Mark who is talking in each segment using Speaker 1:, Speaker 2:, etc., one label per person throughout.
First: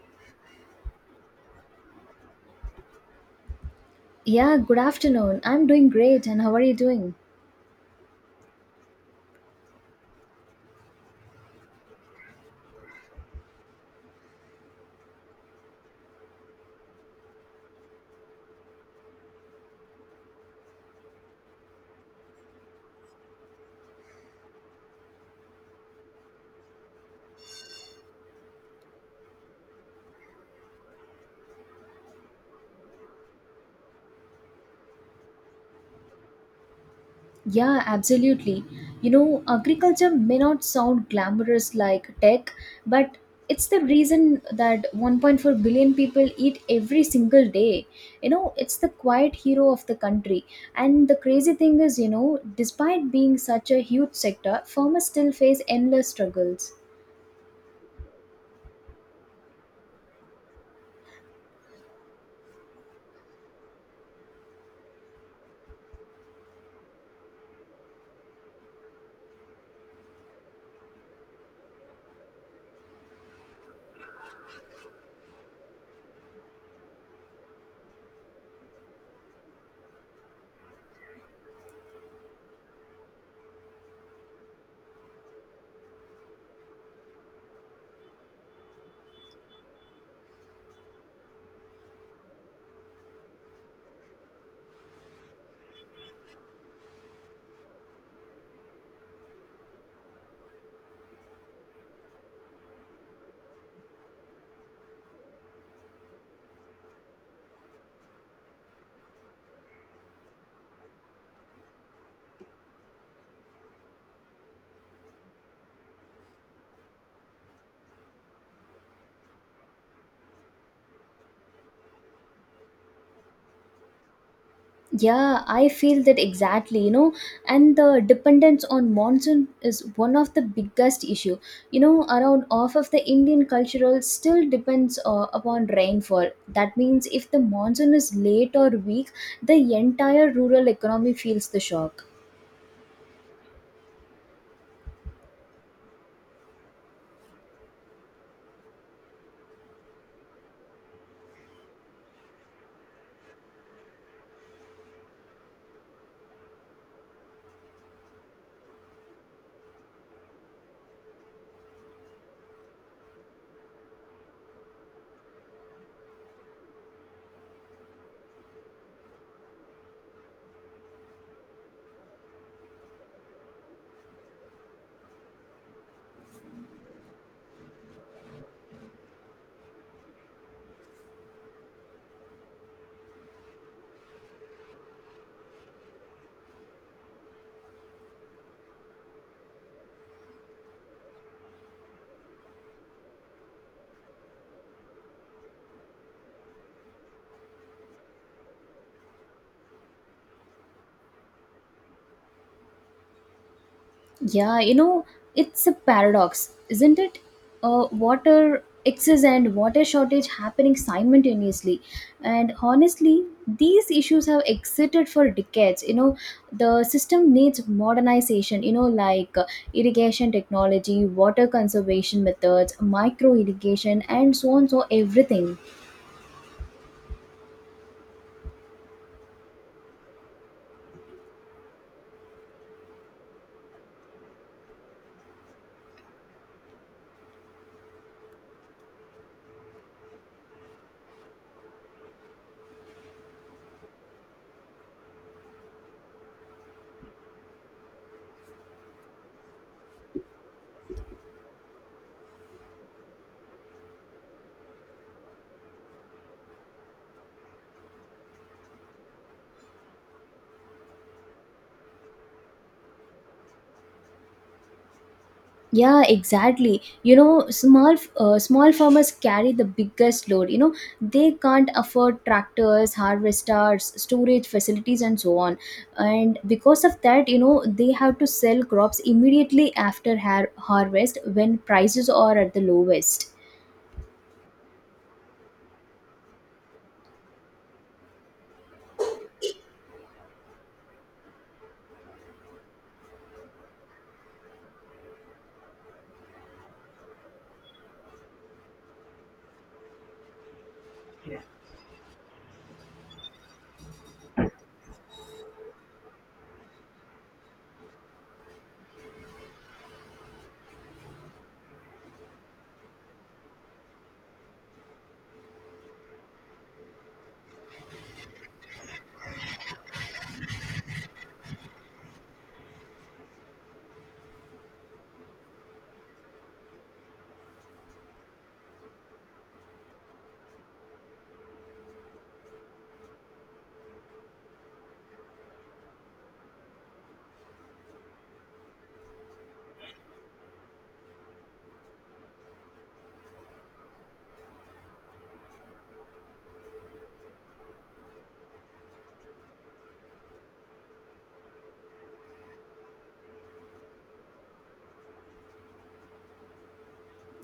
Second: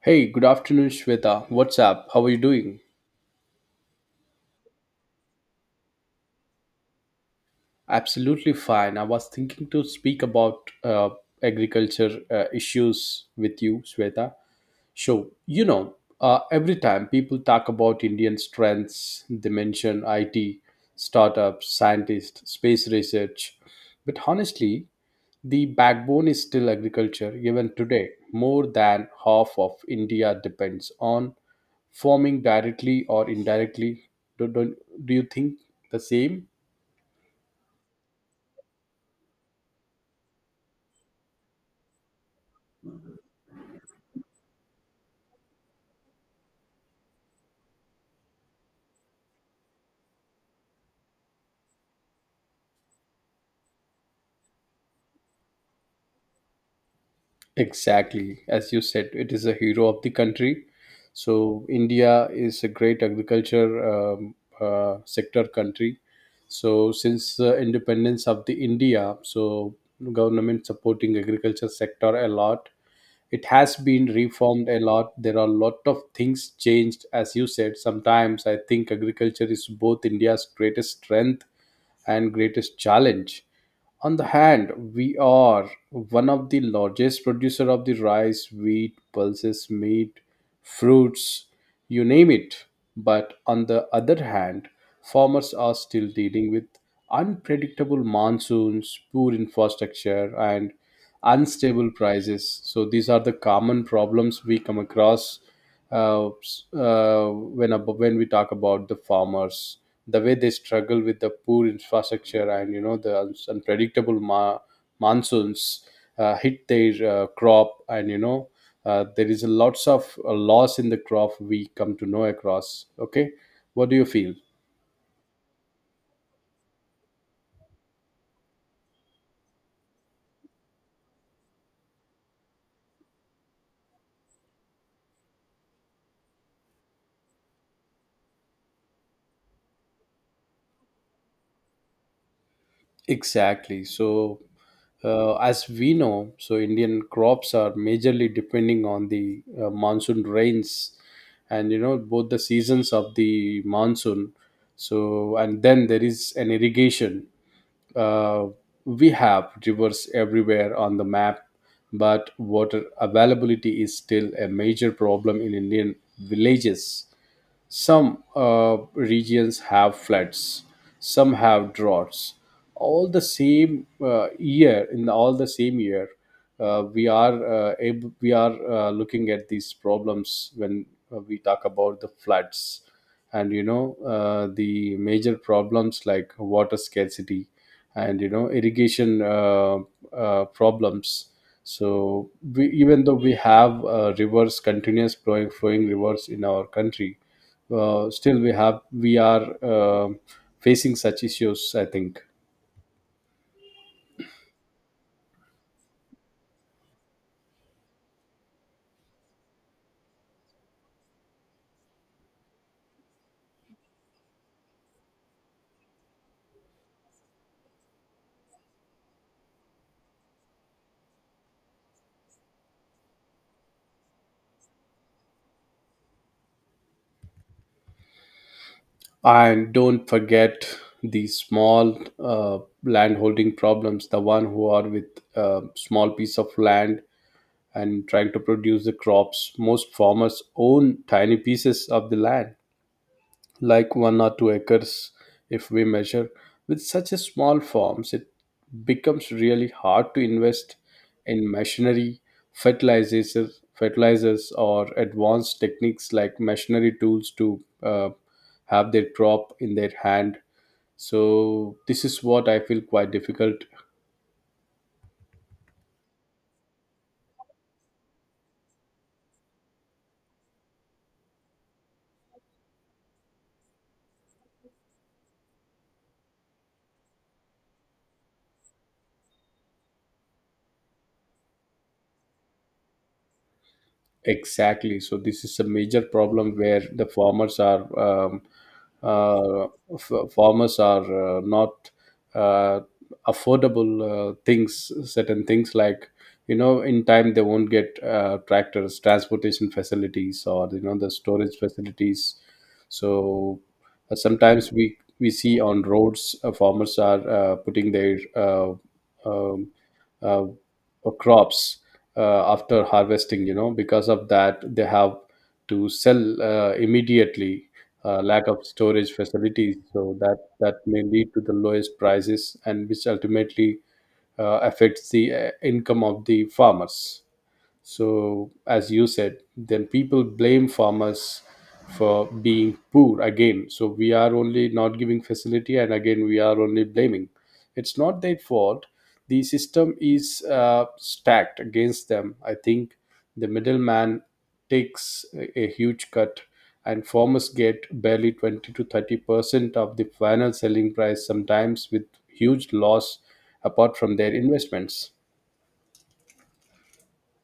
Speaker 1: Hey, good afternoon, Shweta. What's up? How are you doing?
Speaker 2: Yeah, good afternoon. I'm doing great, and how are you doing?
Speaker 1: Absolutely fine. I was thinking to speak about agriculture issues with you, Shweta. So, you know, every time people talk about Indian strengths, they mention IT, startups, scientists, space research. But honestly, the backbone is still agriculture. Even today, more than half of India depends on forming directly or indirectly. Do, do, do you think the same?
Speaker 2: Yeah, absolutely. You know, agriculture may not sound glamorous like tech, but it's the reason that 1.4 billion people eat every single day. You know, it's the quiet hero of the country. And the crazy thing is, you know, despite being such a huge sector, farmers still face endless struggles.
Speaker 1: Exactly. As you said, it is a hero of the country. So, India is a great agriculture sector country. So, since the independence of the India, so government supporting agriculture sector a lot. It has been reformed a lot. There are a lot of things changed, as you said. Sometimes I think agriculture is both India's greatest strength and greatest challenge. On the hand, we are one of the largest producer of the rice, wheat, pulses, meat, fruits, you name it. But on the other hand, farmers are still dealing with unpredictable monsoons, poor infrastructure, and unstable prices. So these are the common problems we come across, when when we talk about the farmers, the way they struggle with the poor infrastructure, and you know, the unpredictable monsoons hit their crop, and you know, there is a lots of loss in the crop we come to know across. Okay, what do you feel?
Speaker 2: Yeah, I feel that exactly, you know, and the dependence on monsoon is one of the biggest issue. You know, around half of the Indian cultural still depends upon rainfall. That means if the monsoon is late or weak, the entire rural economy feels the shock.
Speaker 1: Exactly. So as we know, so Indian crops are majorly depending on the monsoon rains, and you know, both the seasons of the monsoon. So, and then there is an irrigation. Uh, we have rivers everywhere on the map, but water availability is still a major problem in Indian villages. Some regions have floods, some have droughts. All the same year, in all the same year, we are looking at these problems when we talk about the floods, and you know, the major problems like water scarcity, and you know, irrigation problems. So we, even though we have rivers, continuous flowing rivers in our country, still we are facing such issues, I think.
Speaker 2: Yeah, you know, it's a paradox, isn't it? Water excess and water shortage happening simultaneously. And honestly, these issues have existed for decades. You know, the system needs modernization, you know, like irrigation technology, water conservation methods, micro irrigation, and so on, so everything.
Speaker 1: And don't forget the small land problems, the one who are with a small piece of land and trying to produce the crops. Most farmers own tiny pieces of the land like 1 or 2 acres if we measure. With such a small farms, it becomes really hard to invest in machinery, fertilizers, fertilizers or advanced techniques like machinery tools to have their crop in their hand. So this is what I feel quite difficult.
Speaker 2: Yeah, exactly, you know, small farmers carry the biggest load. You know, they can't afford tractors, harvesters, storage facilities, and so on. And because of that, you know, they have to sell crops immediately after harvest, when prices are at the lowest.
Speaker 1: Exactly. So this is a major problem where the farmers are uh, farmers are not uh, affordable things. Certain things like, you know, in time they won't get tractors, transportation facilities, or you know, the storage facilities. So sometimes we see on roads farmers are putting their um, uh, crops after harvesting. You know, because of that they have to sell immediately, lack of storage facilities, so that that may lead to the lowest prices, and which ultimately affects the income of the farmers. So, as you said, then people blame farmers for being poor again. So, we are only not giving facility, and again, we are only blaming. It's not their fault. The system is stacked against them. I think the middleman takes a huge cut, and farmers get barely 20 to 30% of the final selling price, sometimes with huge loss apart from their investments.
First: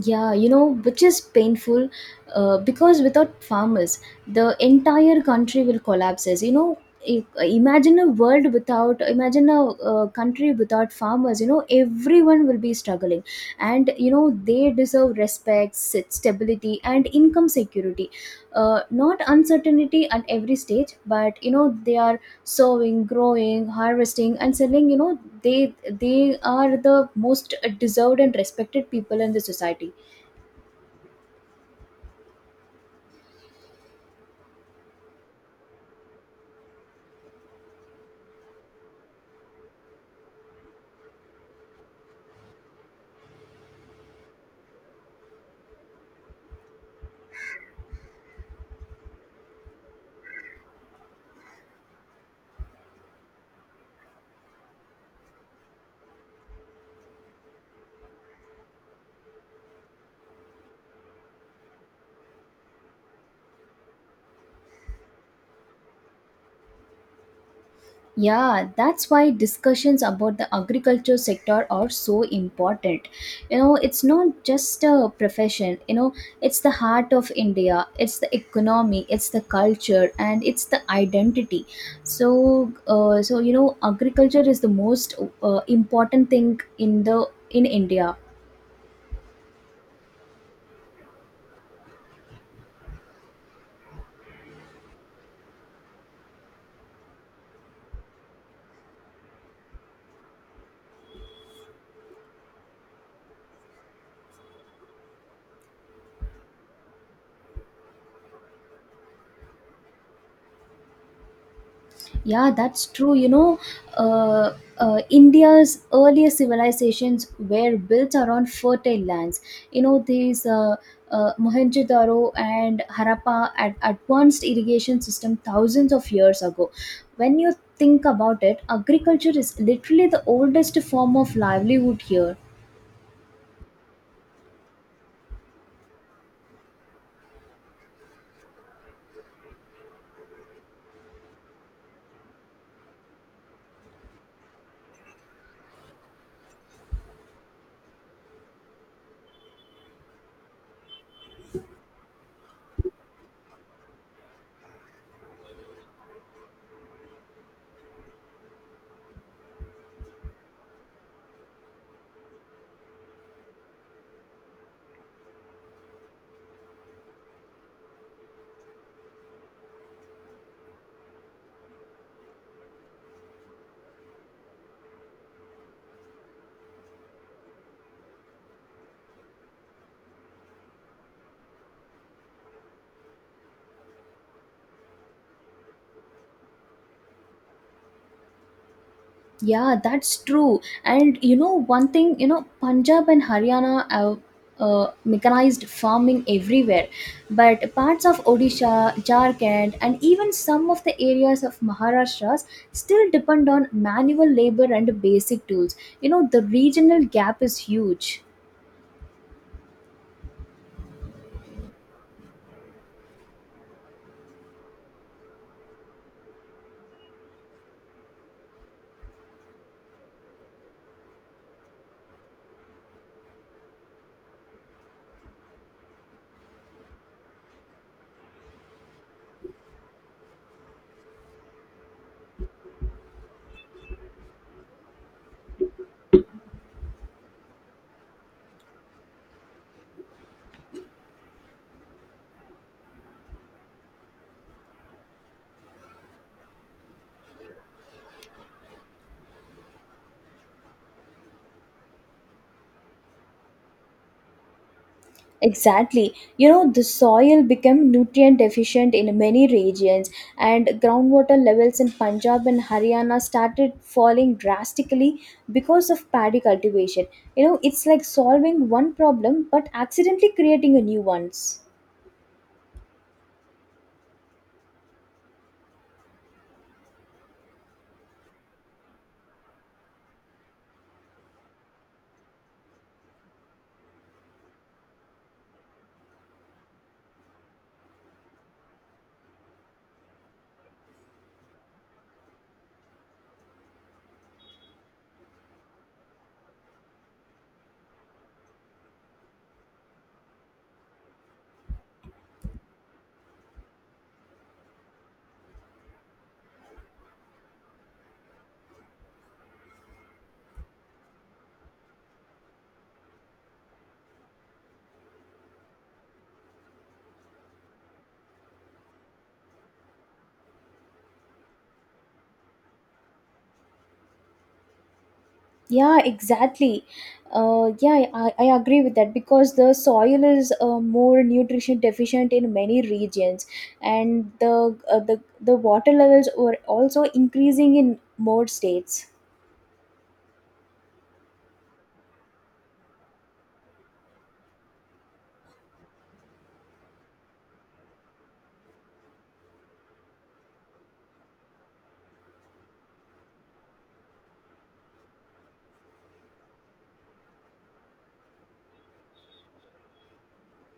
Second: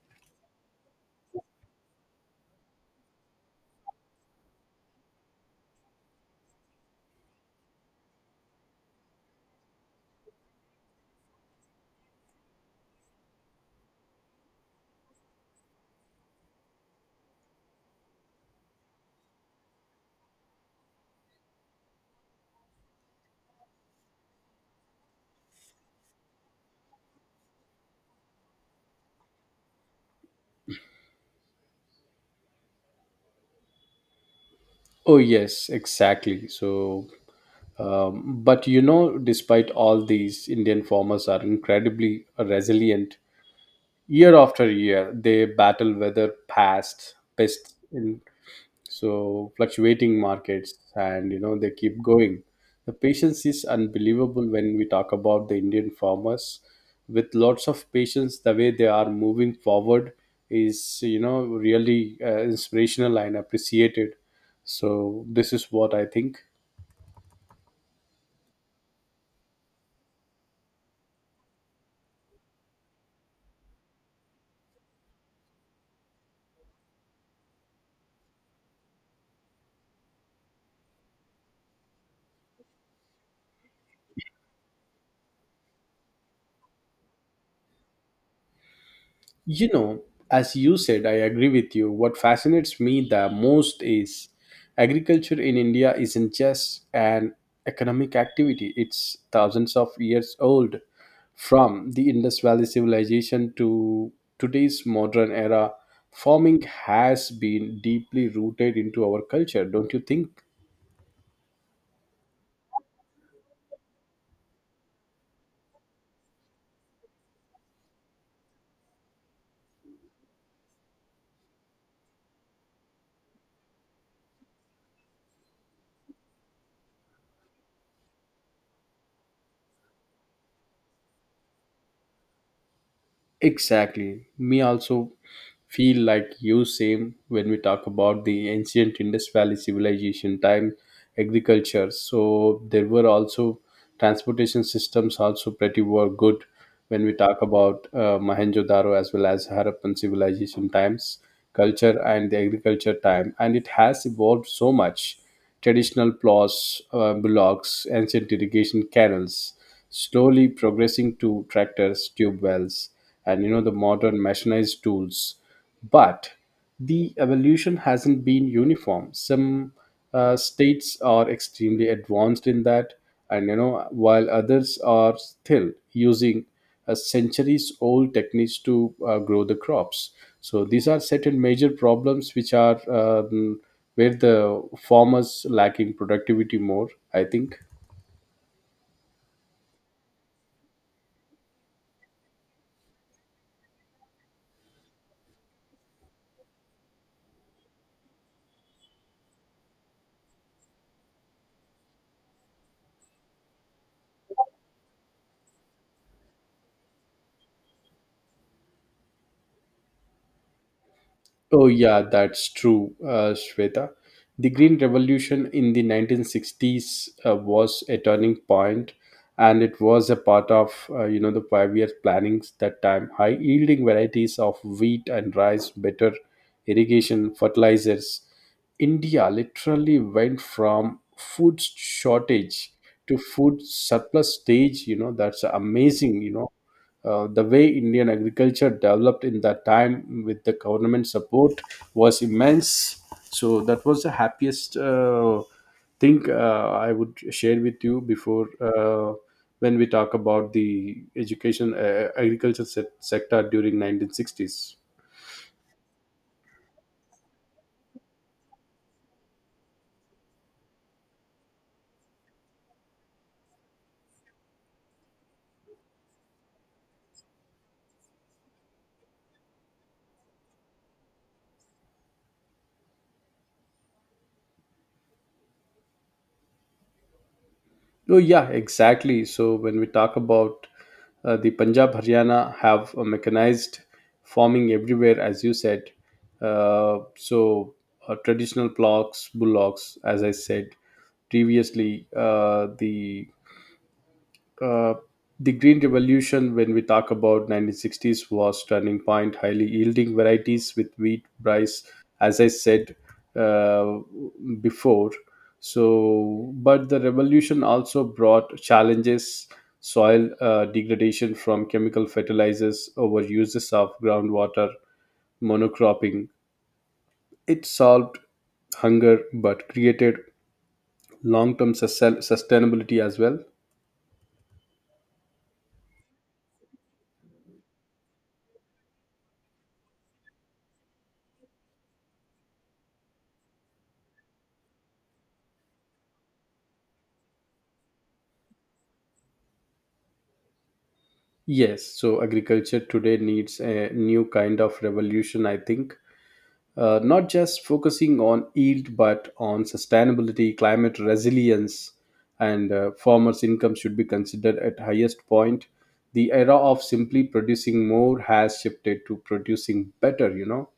Speaker 2: Yeah, you know, which is painful because without farmers, the entire country will collapse. As you know, imagine a country without farmers, you know, everyone will be struggling. And, you know, they deserve respect, stability, and income security. Not uncertainty at every stage, but, you know, they are sowing, growing, harvesting, and selling. You know, they are the most deserved and respected people in the society.
Speaker 1: Oh, yes, exactly. So, um, but you know, despite all these, Indian farmers are incredibly resilient. Year after year, they battle weather, past pests, in so fluctuating markets, and you know, they keep going. The patience is unbelievable when we talk about the Indian farmers. With lots of patience, the way they are moving forward is, you know, really inspirational and appreciated. So this is what I think.
Speaker 2: Yeah, that's why discussions about the agriculture sector are so important. You know, it's not just a profession. You know, it's the heart of India, it's the economy, it's the culture, and it's the identity. So you know, agriculture is the most important thing in the in India.
Speaker 1: You know, as you said, I agree with you. What fascinates me the most is agriculture in India isn't just an economic activity, it's thousands of years old. From the Indus Valley civilization to today's modern era, farming has been deeply rooted into our culture, don't you think?
Speaker 2: Yeah, that's true. You know, uh, India's earlier civilizations were built around fertile lands. You know, these Mohenjo-daro and Harappa had advanced irrigation system thousands of years ago. When you think about it, agriculture is literally the oldest form of livelihood here.
Speaker 1: Exactly. Me also feel like you same when we talk about the ancient Indus Valley civilization time agriculture. So there were also transportation systems also pretty were good when we talk about Mohenjo-daro as well as Harappan civilization times, culture and the agriculture time, and it has evolved so much. Traditional plows, bullocks, ancient irrigation canals, slowly progressing to tractors, tube wells, and you know, the modern mechanized tools. But the evolution hasn't been uniform. Some states are extremely advanced in that, and you know, while others are still using centuries-old techniques to grow the crops. So these are certain major problems which are, where the farmers lacking productivity more, I think.
Speaker 2: Yeah, that's true. And you know, one thing, you know, Punjab and Haryana have mechanized farming everywhere, but parts of Odisha, Jharkhand, and even some of the areas of Maharashtra still depend on manual labor and basic tools. You know, the regional gap is huge.
Speaker 1: Oh yeah, that's true, Shweta. The green revolution in the 1960s was a turning point, and it was a part of, you know, the 5 year plannings that time. High yielding varieties of wheat and rice, better irrigation, fertilizers. India literally went from food shortage to food surplus stage. You know, that's amazing. You know, the way Indian agriculture developed in that time with the government support was immense. So that was the happiest thing I would share with you before, when we talk about the education agriculture sector during 1960s.
Speaker 2: Exactly. You know, the soil became nutrient deficient in many regions, and groundwater levels in Punjab and Haryana started falling drastically because of paddy cultivation. You know, it's like solving one problem but accidentally creating a new ones.
Speaker 1: Oh yeah, exactly. So when we talk about the Punjab, Haryana have a mechanized farming everywhere, as you said. So traditional plots, bullocks, as I said previously, uh, the Green Revolution, when we talk about 1960s, was turning point. Highly yielding varieties with wheat, rice, as I said, uh, before. So, but the revolution also brought challenges: soil degradation from chemical fertilizers, over uses of groundwater, monocropping. It solved hunger, but created long-term sustainability as well.
Speaker 2: Yeah, exactly. Yeah, I agree with that because the soil is more nutrition deficient in many regions, and the water levels were also increasing in more states.
Speaker 1: Yes, so agriculture today needs a new kind of revolution, I think. Not just focusing on yield, but on sustainability, climate resilience, and farmers' income should be considered at highest point. The era of simply producing more has shifted to producing better, you know.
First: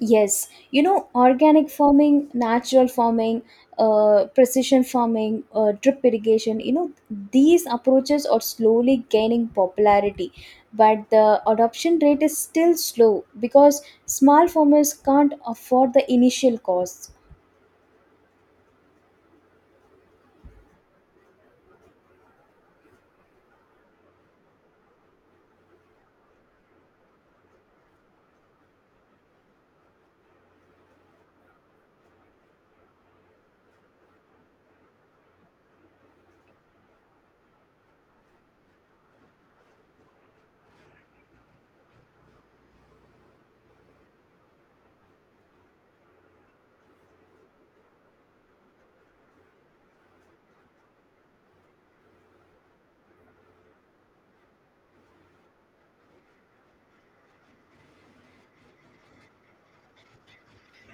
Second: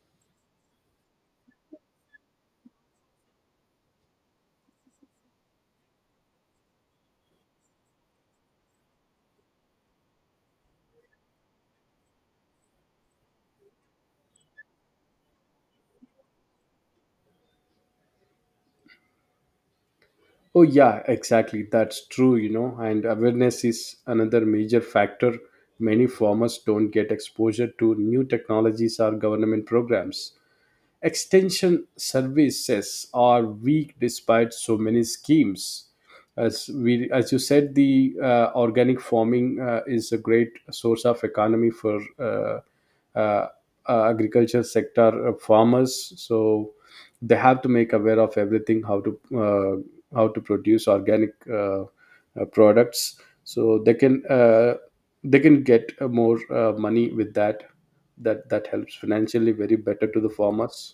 Speaker 2: Yes, you know, organic farming, natural farming, precision farming, drip irrigation, you know, these approaches are slowly gaining popularity, but the adoption rate is still slow because small farmers can't afford the initial costs.
Speaker 1: Oh, yeah, exactly. That's true, you know. And awareness is another major factor. Many farmers don't get exposure to new technologies or government programs. Extension services are weak despite so many schemes. As we, as you said, the organic farming is a great source of economy for uh, agriculture sector farmers. So they have to make aware of everything, how to produce organic products. So they can get more money with that. That helps financially very better to the farmers.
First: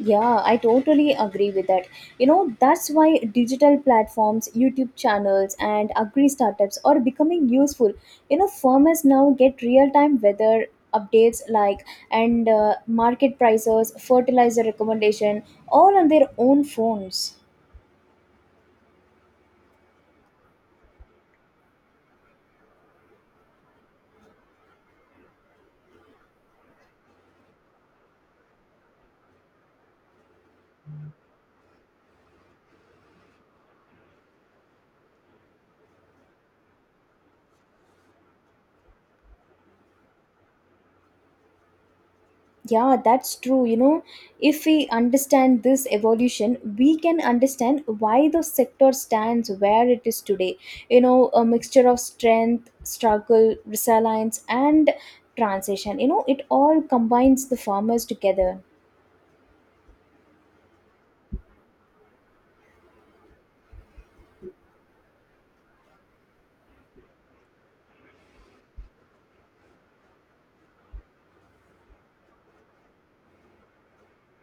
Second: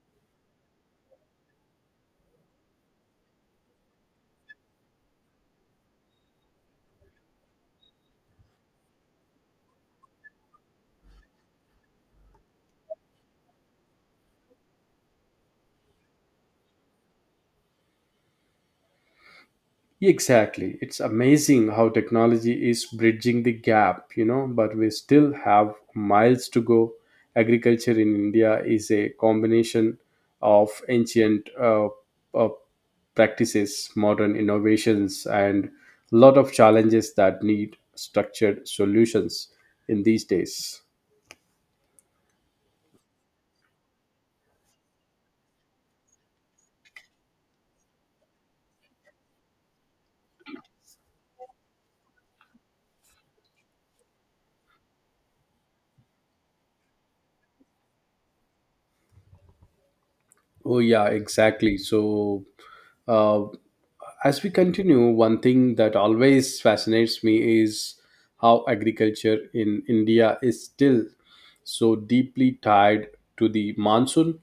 Speaker 2: Yeah, I totally agree with that. You know, that's why digital platforms, YouTube channels, and agri startups are becoming useful. You know, farmers now get real time weather updates like and market prices, fertilizer recommendation, all on their own phones.
Speaker 1: Exactly. It's amazing how technology is bridging the gap, you know, but we still have miles to go. Agriculture in India is a combination of ancient uh, practices, modern innovations, and a lot of challenges that need structured solutions in these days.
Speaker 2: Yeah, that's true. You know, if we understand this evolution, we can understand why the sector stands where it is today. You know, a mixture of strength, struggle, resilience, and transition. You know, it all combines the farmers together.
Speaker 1: Oh, yeah, exactly. So, uh, as we continue, one thing that always fascinates me is how agriculture in India is still so deeply tied to the monsoon.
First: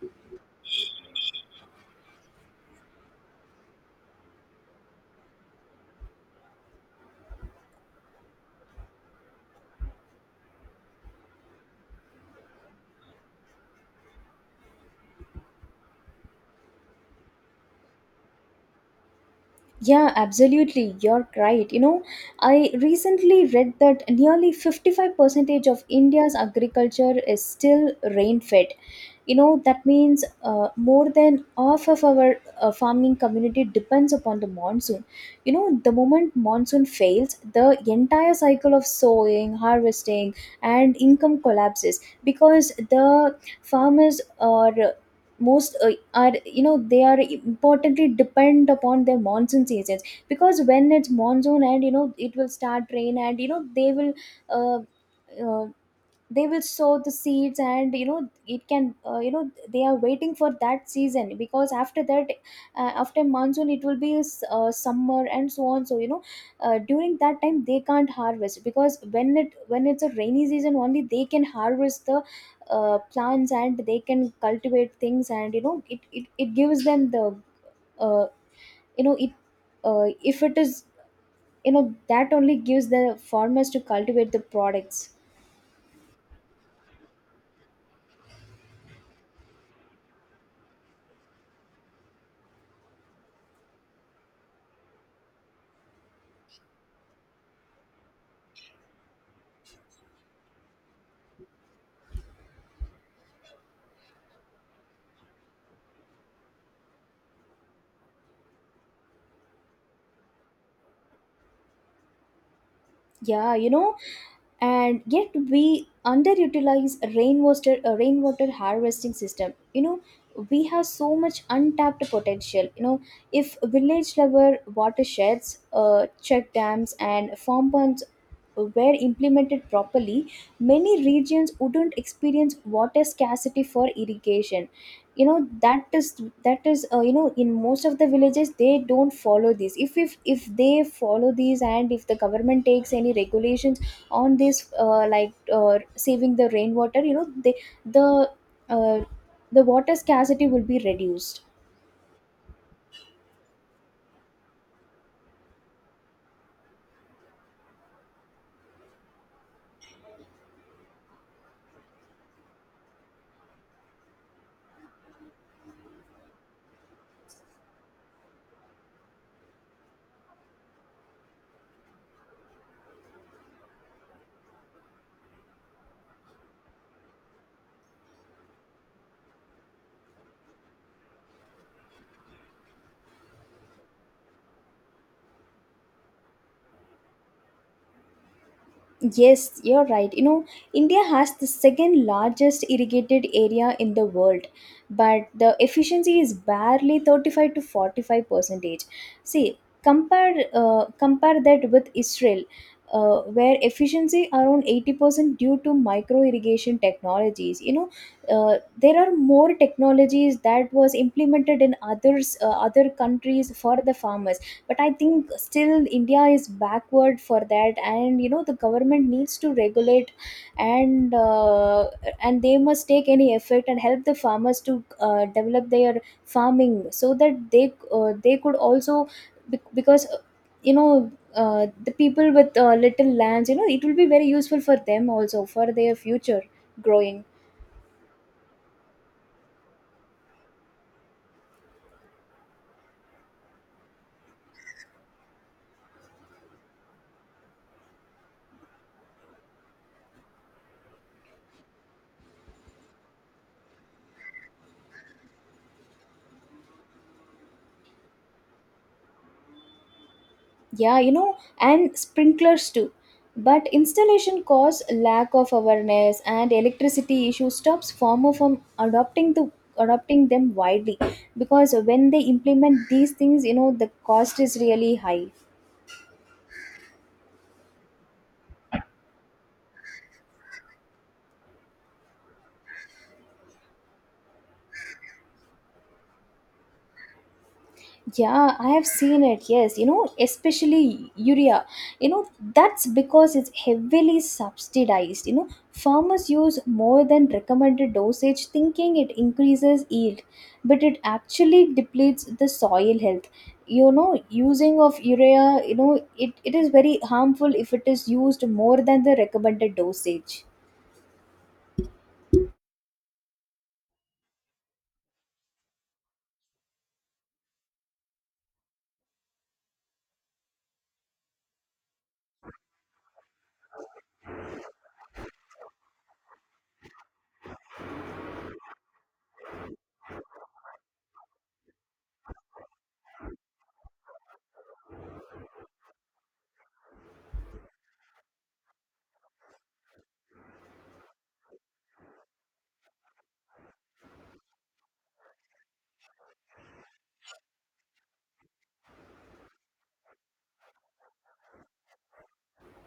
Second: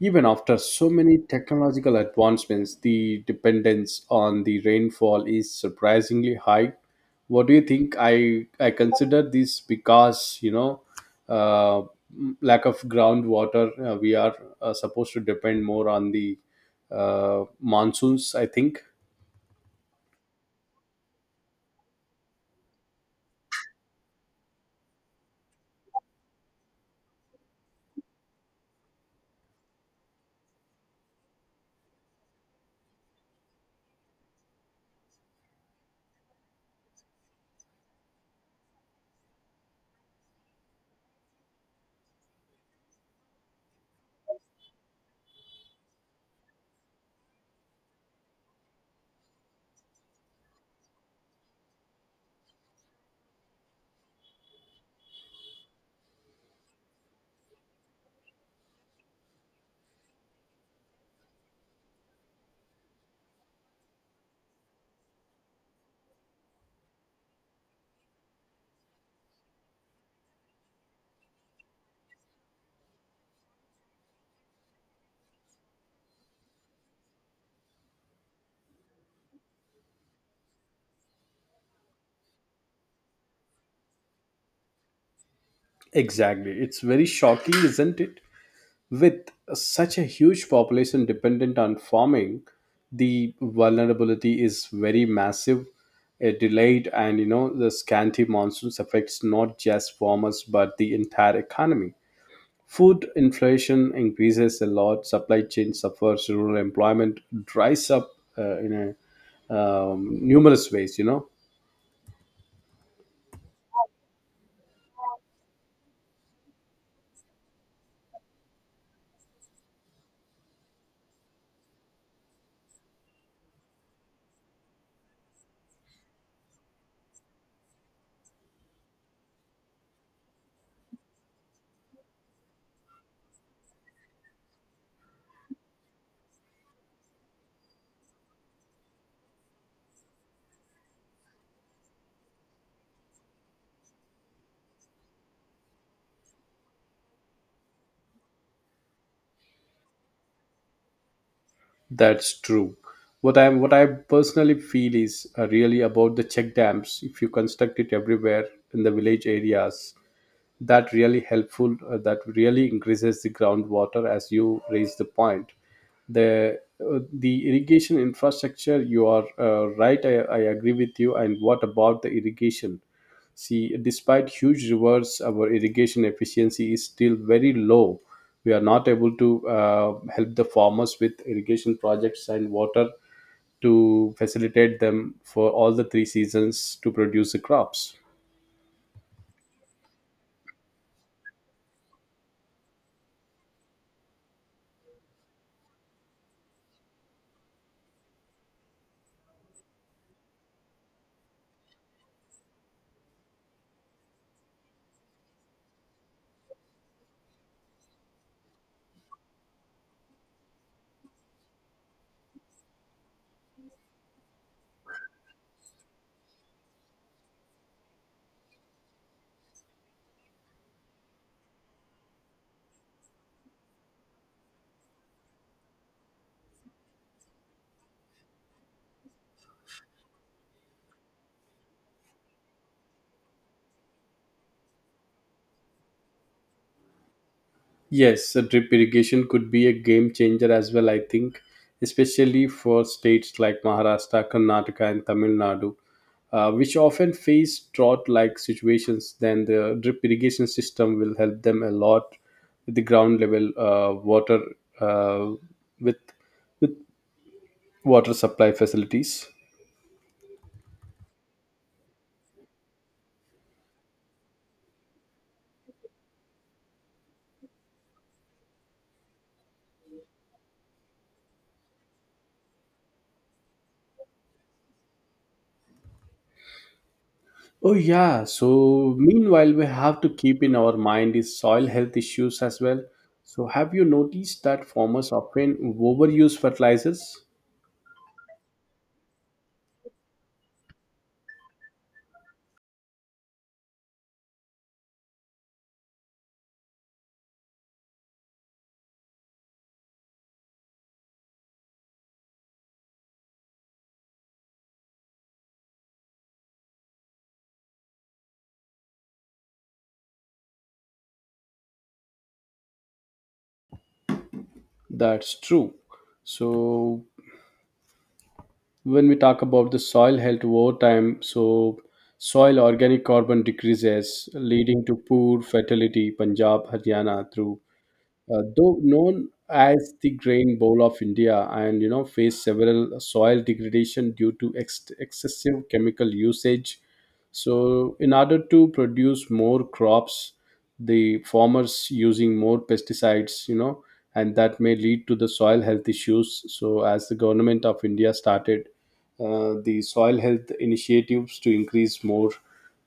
Speaker 1: Even after so many technological advancements, the dependence on the rainfall is surprisingly high. What do you think? I consider this because you know, uh, lack of groundwater. We are supposed to depend more on the monsoons, I think.
Speaker 2: Yeah, absolutely. You're right. You know, I recently read that nearly 55 percentage of India's agriculture is still rain fed. You know, that means more than half of our farming community depends upon the monsoon. You know, the moment monsoon fails, the entire cycle of sowing, harvesting, and income collapses because the farmers are most are, you know, they are importantly depend upon their monsoon seasons, because when it's monsoon and you know it will start rain, and you know uh, uh, they will sow the seeds. And you know it can you know they are waiting for that season, because after that after monsoon it will be summer and so on. So you know, during that time they can't harvest, because when it's a rainy season only they can harvest the plants and they can cultivate things. And you know it gives them the uh, you know it if it is, you know, that only gives the farmers to cultivate the products.
Speaker 1: Exactly. It's very shocking, isn't it? With such a huge population dependent on farming, the vulnerability is very massive. A delayed and you know, the scanty monsoons affects not just farmers but the entire economy. Food inflation increases a lot. Supply chain suffers. Rural employment dries up in a, numerous ways, you know.
Speaker 2: Yeah, you know, and yet we underutilize rainwater harvesting system. You know, we have so much untapped potential. You know, if village level watersheds, check dams, and farm ponds were implemented properly, many regions wouldn't experience water scarcity for irrigation. You know, that is, you know, in most of the villages they don't follow this. If they follow these, and if the government takes any regulations on this, like saving the rainwater, you know, the uh, the water scarcity will be reduced.
Speaker 1: That's true. What I personally feel is really about the check dams. If you construct it everywhere in the village areas, that really helpful, that really increases the groundwater, as you raise the point, the irrigation infrastructure, you are right. I agree with you. And what about the irrigation? See, despite huge rivers, our irrigation efficiency is still very low. We are not able to help the farmers with irrigation projects and water to facilitate them for all the three seasons to produce the crops.
Speaker 2: Yes, you're right. You know, India has the second largest irrigated area in the world, but the efficiency is barely 35 to 45 percentage. See, compare that with Israel, where efficiency around 80% due to micro irrigation technologies. You know, there are more technologies that was implemented in other countries for the farmers. But I think still India is backward for that, and you know the government needs to regulate and uh, and they must take any effort and help the farmers to develop their farming, so that they could also bec- because you know the people with little lands, you know, it will be very useful for them also for their future growing.
Speaker 1: Yes, a drip irrigation could be a game changer as well, I think, especially for states like Maharashtra, Karnataka, and Tamil Nadu, which often face drought like situations. Then the drip irrigation system will help them a lot with the ground level water, uh, with, with water supply facilities.
Speaker 2: Yeah, you know, and sprinklers too. But installation costs, lack of awareness, and electricity issue stops farmer from adopting them widely, because when they implement these things, you know, the cost is really high.
Speaker 1: Oh yeah. So meanwhile, we have to keep in our mind is soil health issues as well. So have you noticed that farmers often overuse fertilizers?
Speaker 2: Yeah, I have seen it. Yes, you know, especially urea. You know, that's because it's heavily subsidized. You know, farmers use more than recommended dosage thinking it increases yield, but it actually depletes the soil health. You know, using of urea, you know, it is very harmful if it is used more than the recommended dosage.
Speaker 1: That's true. So when we talk about the soil health over time, so soil organic carbon decreases, leading to poor fertility. Punjab, Haryana, through though known as the grain bowl of India, and you know faced several soil degradation due to excessive chemical usage. So in order to produce more crops, the farmers using more pesticides, you know, and that may lead to the soil health issues. So as the government of India started the soil health initiatives to increase more,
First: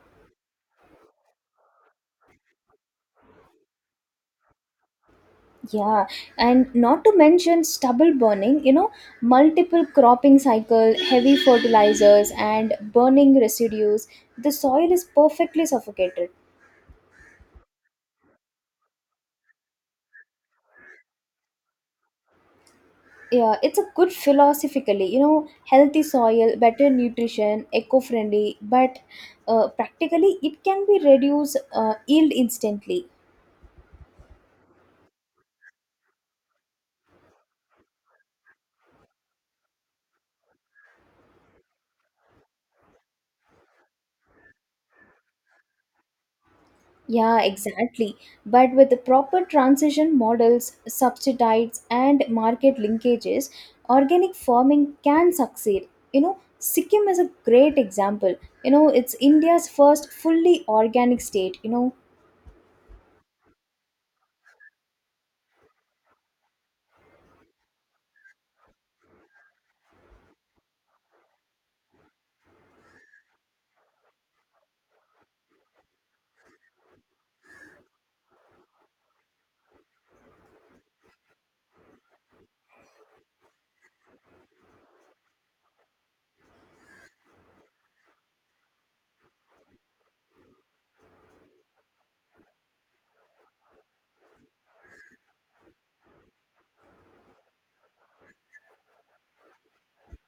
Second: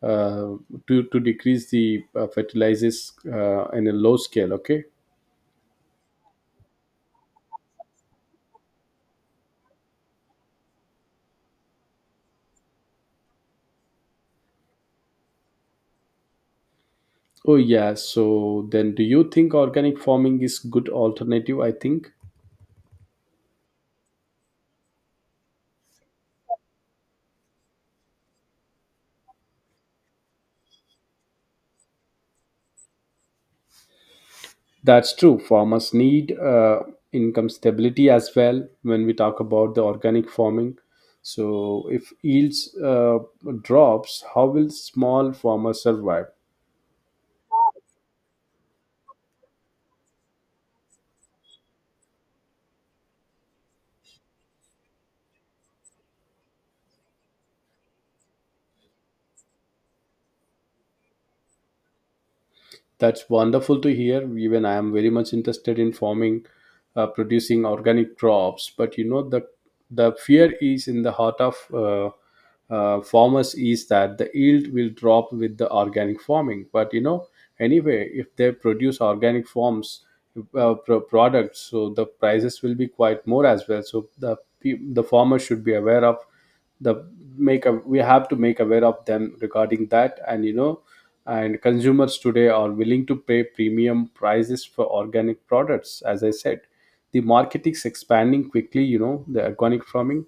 Speaker 1: uh, to decrease the fertilizers in a low scale, okay.
Speaker 2: Yeah, and not to mention stubble burning, you know, multiple cropping cycle, heavy fertilizers, and burning residues. The soil is perfectly suffocated.
Speaker 1: Oh yeah, so then do you think organic farming is good alternative? I think
Speaker 2: Yeah, it's a good philosophically, you know, healthy soil, better nutrition, eco friendly, but practically it can be reduce yield instantly.
Speaker 1: that's true. Farmers need income stability as well when we talk about the organic farming. So if yields drops, how will small farmers survive?
Speaker 2: Yeah, exactly. But with the proper transition models, subsidies, and market linkages, organic farming can succeed. You know, Sikkim is a great example. You know, it's India's first fully organic state. You know,
Speaker 1: That's wonderful to hear. Even I am very much interested in farming, producing organic crops. But you know the fear is in the heart of farmers is that the yield will drop with the organic farming. But you know anyway, if they produce organic forms products, so the prices will be quite more as well. So the farmer should be aware of the make a We have to make aware of them regarding that. And you know and consumers today are willing to pay premium prices for organic products. As I said, the market is expanding quickly, you know, the organic farming.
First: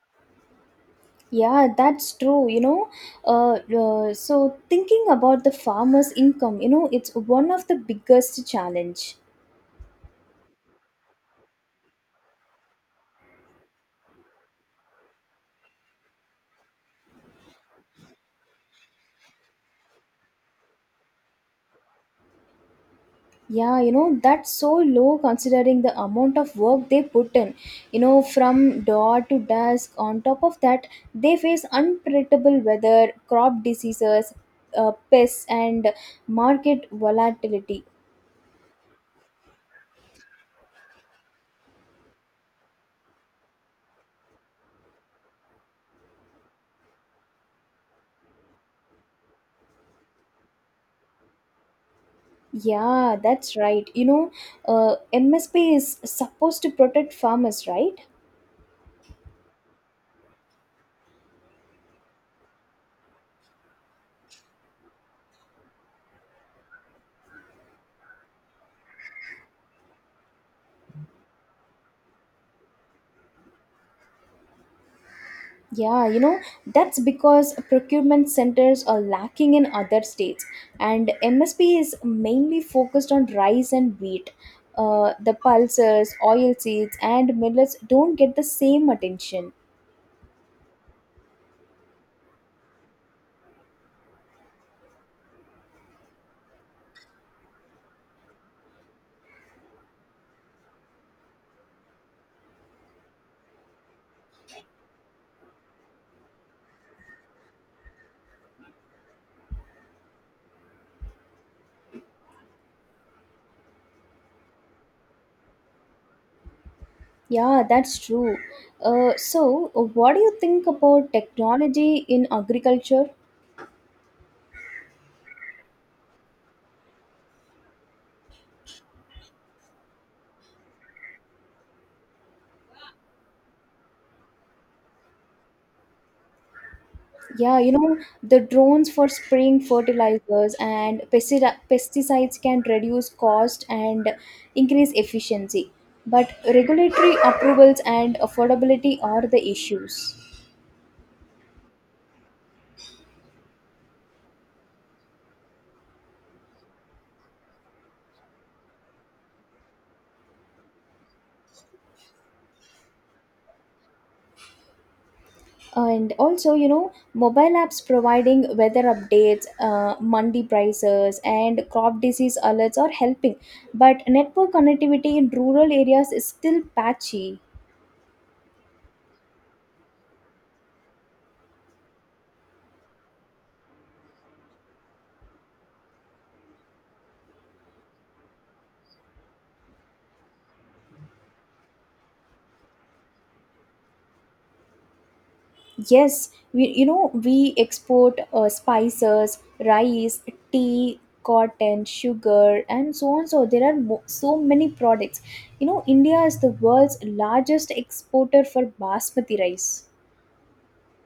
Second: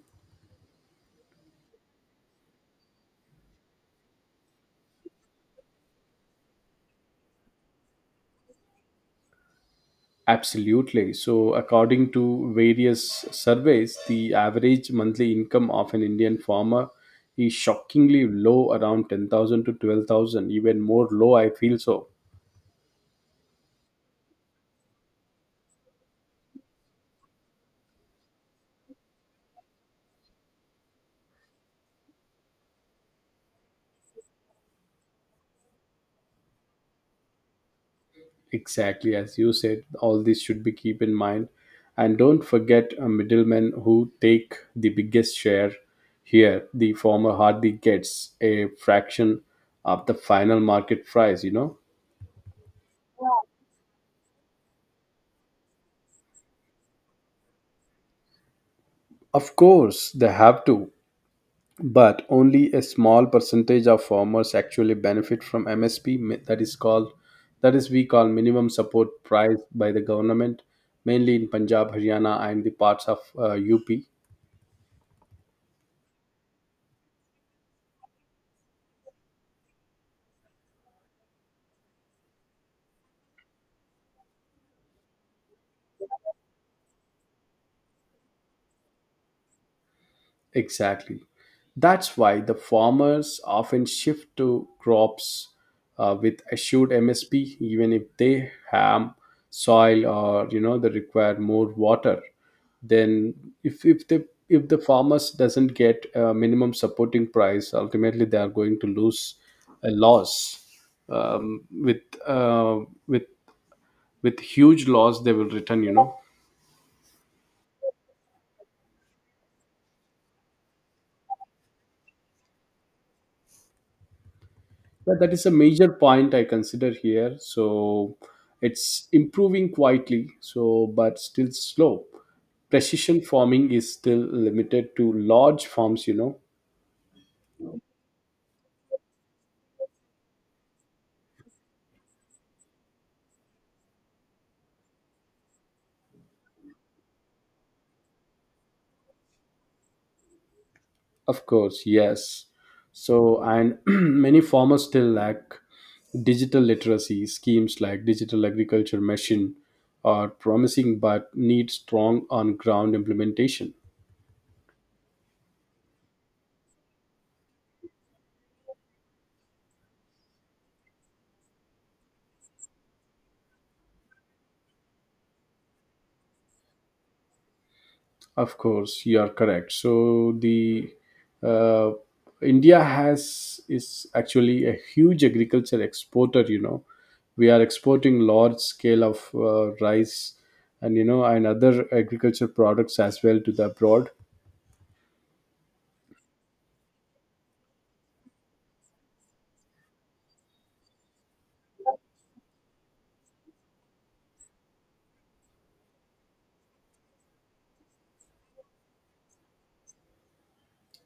Speaker 2: yeah, that's true. You know, so thinking about the farmer's income, you know, it's one of the biggest challenge.
Speaker 1: Absolutely. So according to various surveys, the average monthly income of an Indian farmer is shockingly low, around 10,000 to 12,000, even more low I feel. So
Speaker 2: Yeah, you know, that's so low considering the amount of work they put in. You know, from door to dusk. On top of that, they face unpredictable weather, crop diseases, pests, and market volatility.
Speaker 1: exactly as you said, all this should be keep in mind, and don't forget a middlemen who take the biggest share. Here, the farmer hardly gets a fraction of the final market price. You know,
Speaker 2: Yeah, that's right. You know, MSP is supposed to protect farmers, right?
Speaker 1: of course they have to, but only a small percentage of farmers actually benefit from MSP. That is called, that is we call minimum support price by the government, mainly in Punjab, Haryana, and the parts of UP.
Speaker 2: Yeah, you know, that's because procurement centers are lacking in other states, and MSP is mainly focused on rice and wheat. The pulses, oilseeds, and millets don't get the same attention.
Speaker 1: Exactly. That's why the farmers often shift to crops with assured MSP, even if they have soil, or you know they require more water. Then, if the farmers doesn't get a minimum supporting price, ultimately they are going to lose a loss, um, with uh, with with huge loss they will return. You know.
Speaker 2: Yeah, that's true. So, what do you think about technology in agriculture?
Speaker 1: Yeah, that is a major point I consider here. So it's improving quietly, so but still slow. Precision farming is still limited to large farms, you know.
Speaker 2: Yeah, you know, the drones for spraying fertilizers and pesticides can reduce cost and increase efficiency. But regulatory approvals and affordability are the issues.
Speaker 1: Of course, yes. So and many farmers still lack digital literacy. Schemes like digital agriculture machine are promising but need strong on ground implementation.
Speaker 2: And also, you know, mobile apps providing weather updates, mandi prices, and crop disease alerts are helping. But network connectivity in rural areas is still patchy.
Speaker 1: Of course, you are correct. So the uh, India has is actually a huge agriculture exporter. You know, we are exporting large scale of rice and you know and other agriculture products as well to the abroad.
Speaker 2: Yes, we, you know, we export spices, rice, tea, cotton, sugar, and so on. So there are so many products. You know, India is the world's largest exporter for basmati rice.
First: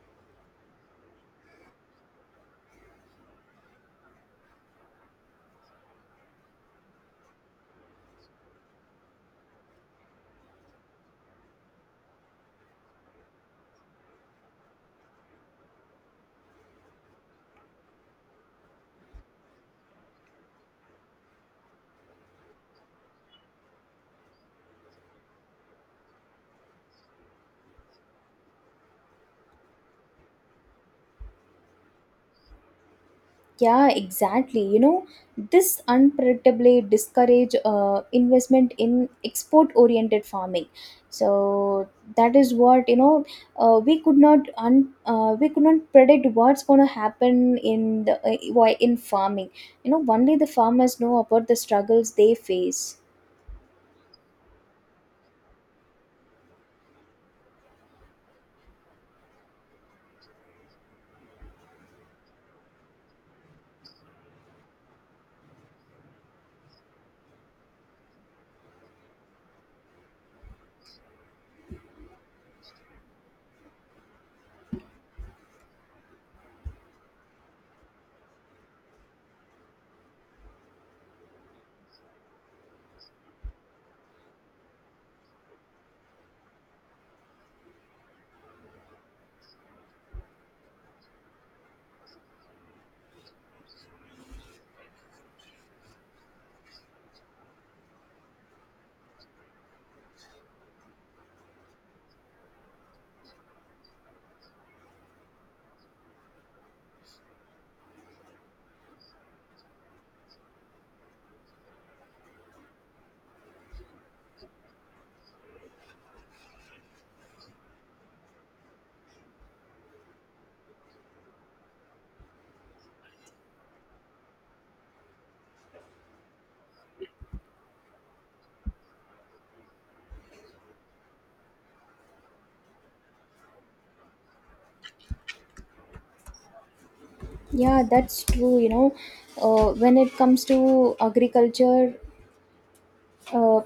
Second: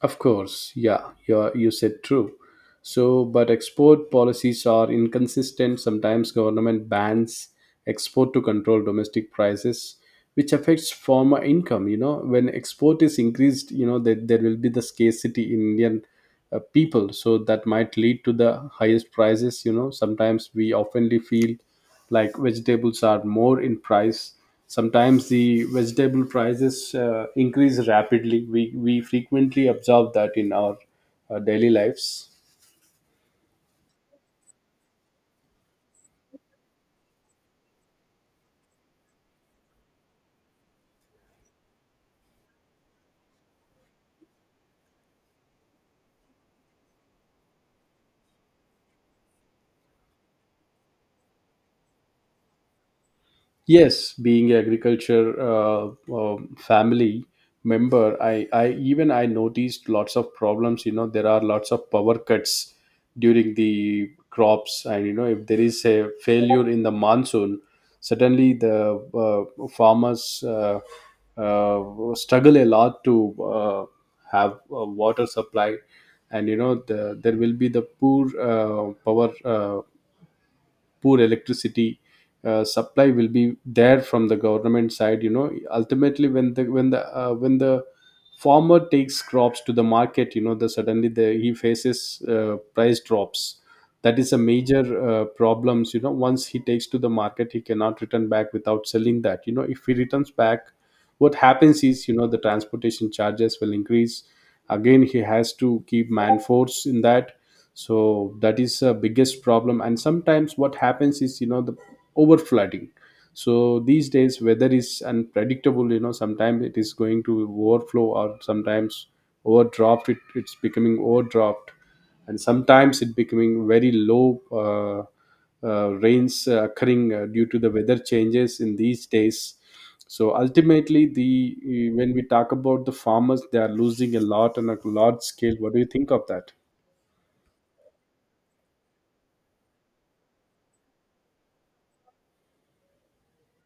Speaker 1: Of course, yeah, you said true. So, but export policies are inconsistent. Sometimes government bans export to control domestic prices, which affects farmer income. You know, when export is increased, you know that there will be the scarcity in Indian people, so that might lead to the highest prices. You know, sometimes we oftenly feel like vegetables are more in price. Sometimes the vegetable prices increase rapidly. We frequently observe that in our daily lives.
Speaker 2: Yeah, exactly. You know, this unpredictably discourage investment in export-oriented farming. So that is what, you know. We could not predict what's going to happen in the why in farming. You know, only the farmers know about the struggles they face.
Speaker 1: Yes, being agriculture family member, I noticed lots of problems. You know, there are lots of power cuts during the crops, and you know, if there is a failure in the monsoon, suddenly the farmers struggle a lot to have water supply, and you know, there will be the poor power. Poor electricity supply will be there from the government side. You know, ultimately, when the farmer takes crops to the market, you know, the suddenly he faces price drops. That is a major problems. You know, once he takes to the market, he cannot return back without selling that. You know, if he returns back, what happens is, you know, the transportation charges will increase. Again, he has to keep man force in that. So that is a biggest problem. And sometimes what happens is, you know, the over flooding. So these days weather is unpredictable. You know, sometimes it is going to overflow, or sometimes overdropped. It's becoming overdropped, and sometimes it becoming very low. Rains occurring due to the weather changes in these days. So ultimately, when we talk about the farmers, they are losing a lot on a large scale. What do you think of that?
Speaker 2: Yeah, that's true. You know, when it comes to agriculture, uh,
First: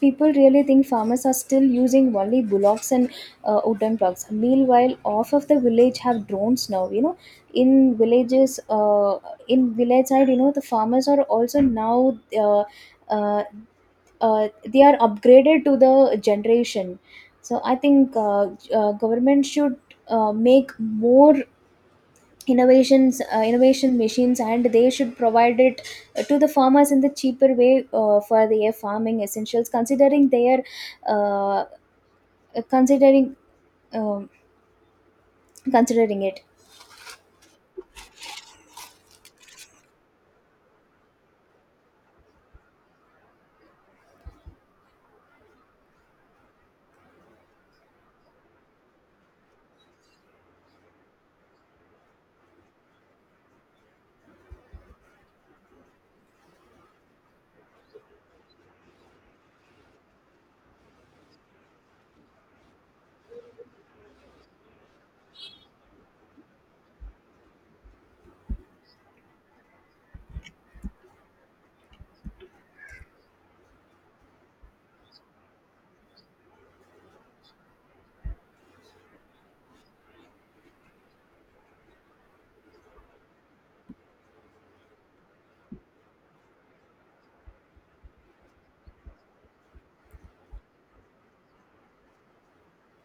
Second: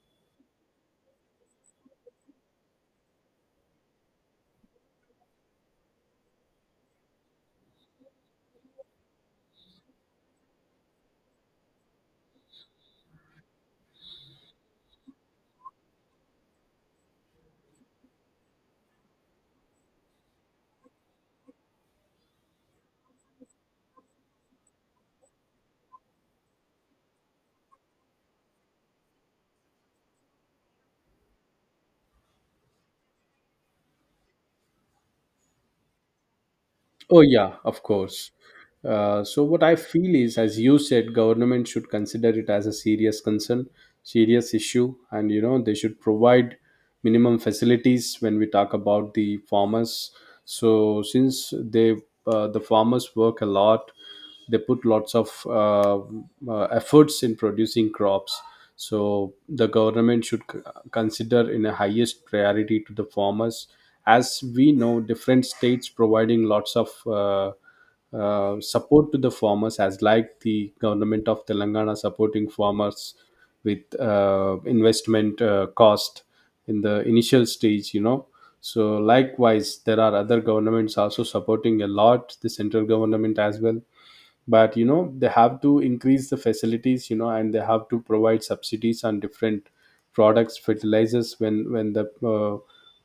Speaker 2: people really think farmers are still using only bullocks and wooden plugs. Meanwhile, half of the village have drones now. You know, in villages, in village side, you know, the farmers are also now uh, they are upgraded to the generation. So I think government should make more innovations, innovation machines, and they should provide it to the farmers in the cheaper way for their farming essentials, considering their uh, considering um, considering it.
Speaker 1: Oh yeah, of course. So what I feel is, as you said, government should consider it as a serious concern, serious issue, and you know they should provide minimum facilities when we talk about the farmers. So since they the farmers work a lot, they put lots of efforts in producing crops. So the government should consider in a highest priority to the farmers. As we know, different states providing lots of support to the farmers, as like the government of Telangana supporting farmers with investment cost in the initial stage, you know. So likewise, there are other governments also supporting a lot, the central government as well. But you know they have to increase the facilities, you know, and they have to provide subsidies on different products, fertilizers, when when the uh,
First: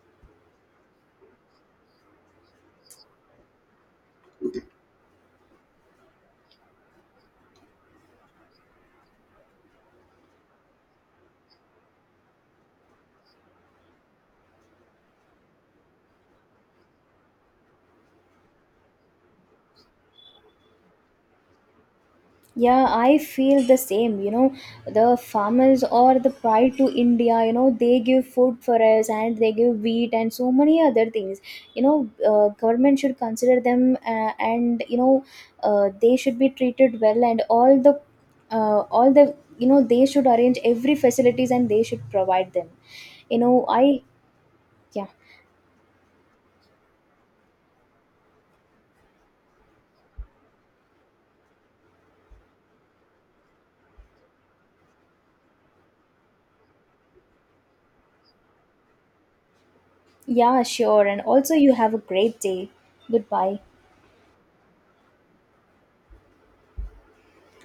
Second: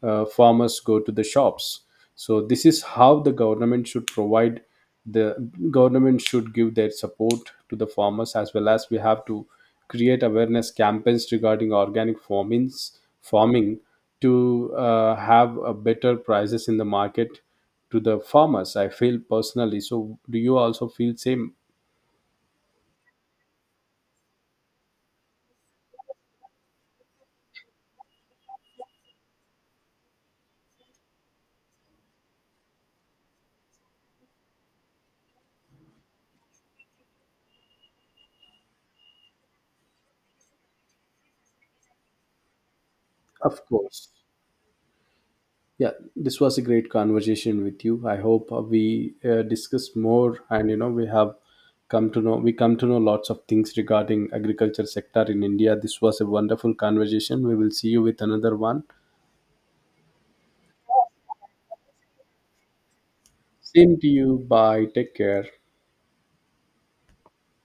Speaker 1: uh, farmers go to the shops. So this is how the government should provide the government should give their support to the farmers. As well, as we have to create awareness campaigns regarding organic farming to have a better prices in the market to the farmers, I feel personally. So do you also feel same?
Speaker 2: Yeah, I feel the same. You know, the farmers or the pride to India, you know, they give food for us, and they give wheat and so many other things. You know, government should consider them and, you know, they should be treated well and all the, you know, they should arrange every facilities and they should provide them. You
Speaker 1: Of
Speaker 2: know, I,
Speaker 1: course.
Speaker 2: yeah,
Speaker 1: Yeah, this was a great conversation with you. I hope we discuss more, and you know we have come to know we come to know lots of things regarding agriculture sector in India. This was a wonderful conversation. We will see you with another one.
Speaker 2: yeah, sure. And also, you have a great day. Goodbye.
Speaker 1: Same to you, bye, take care.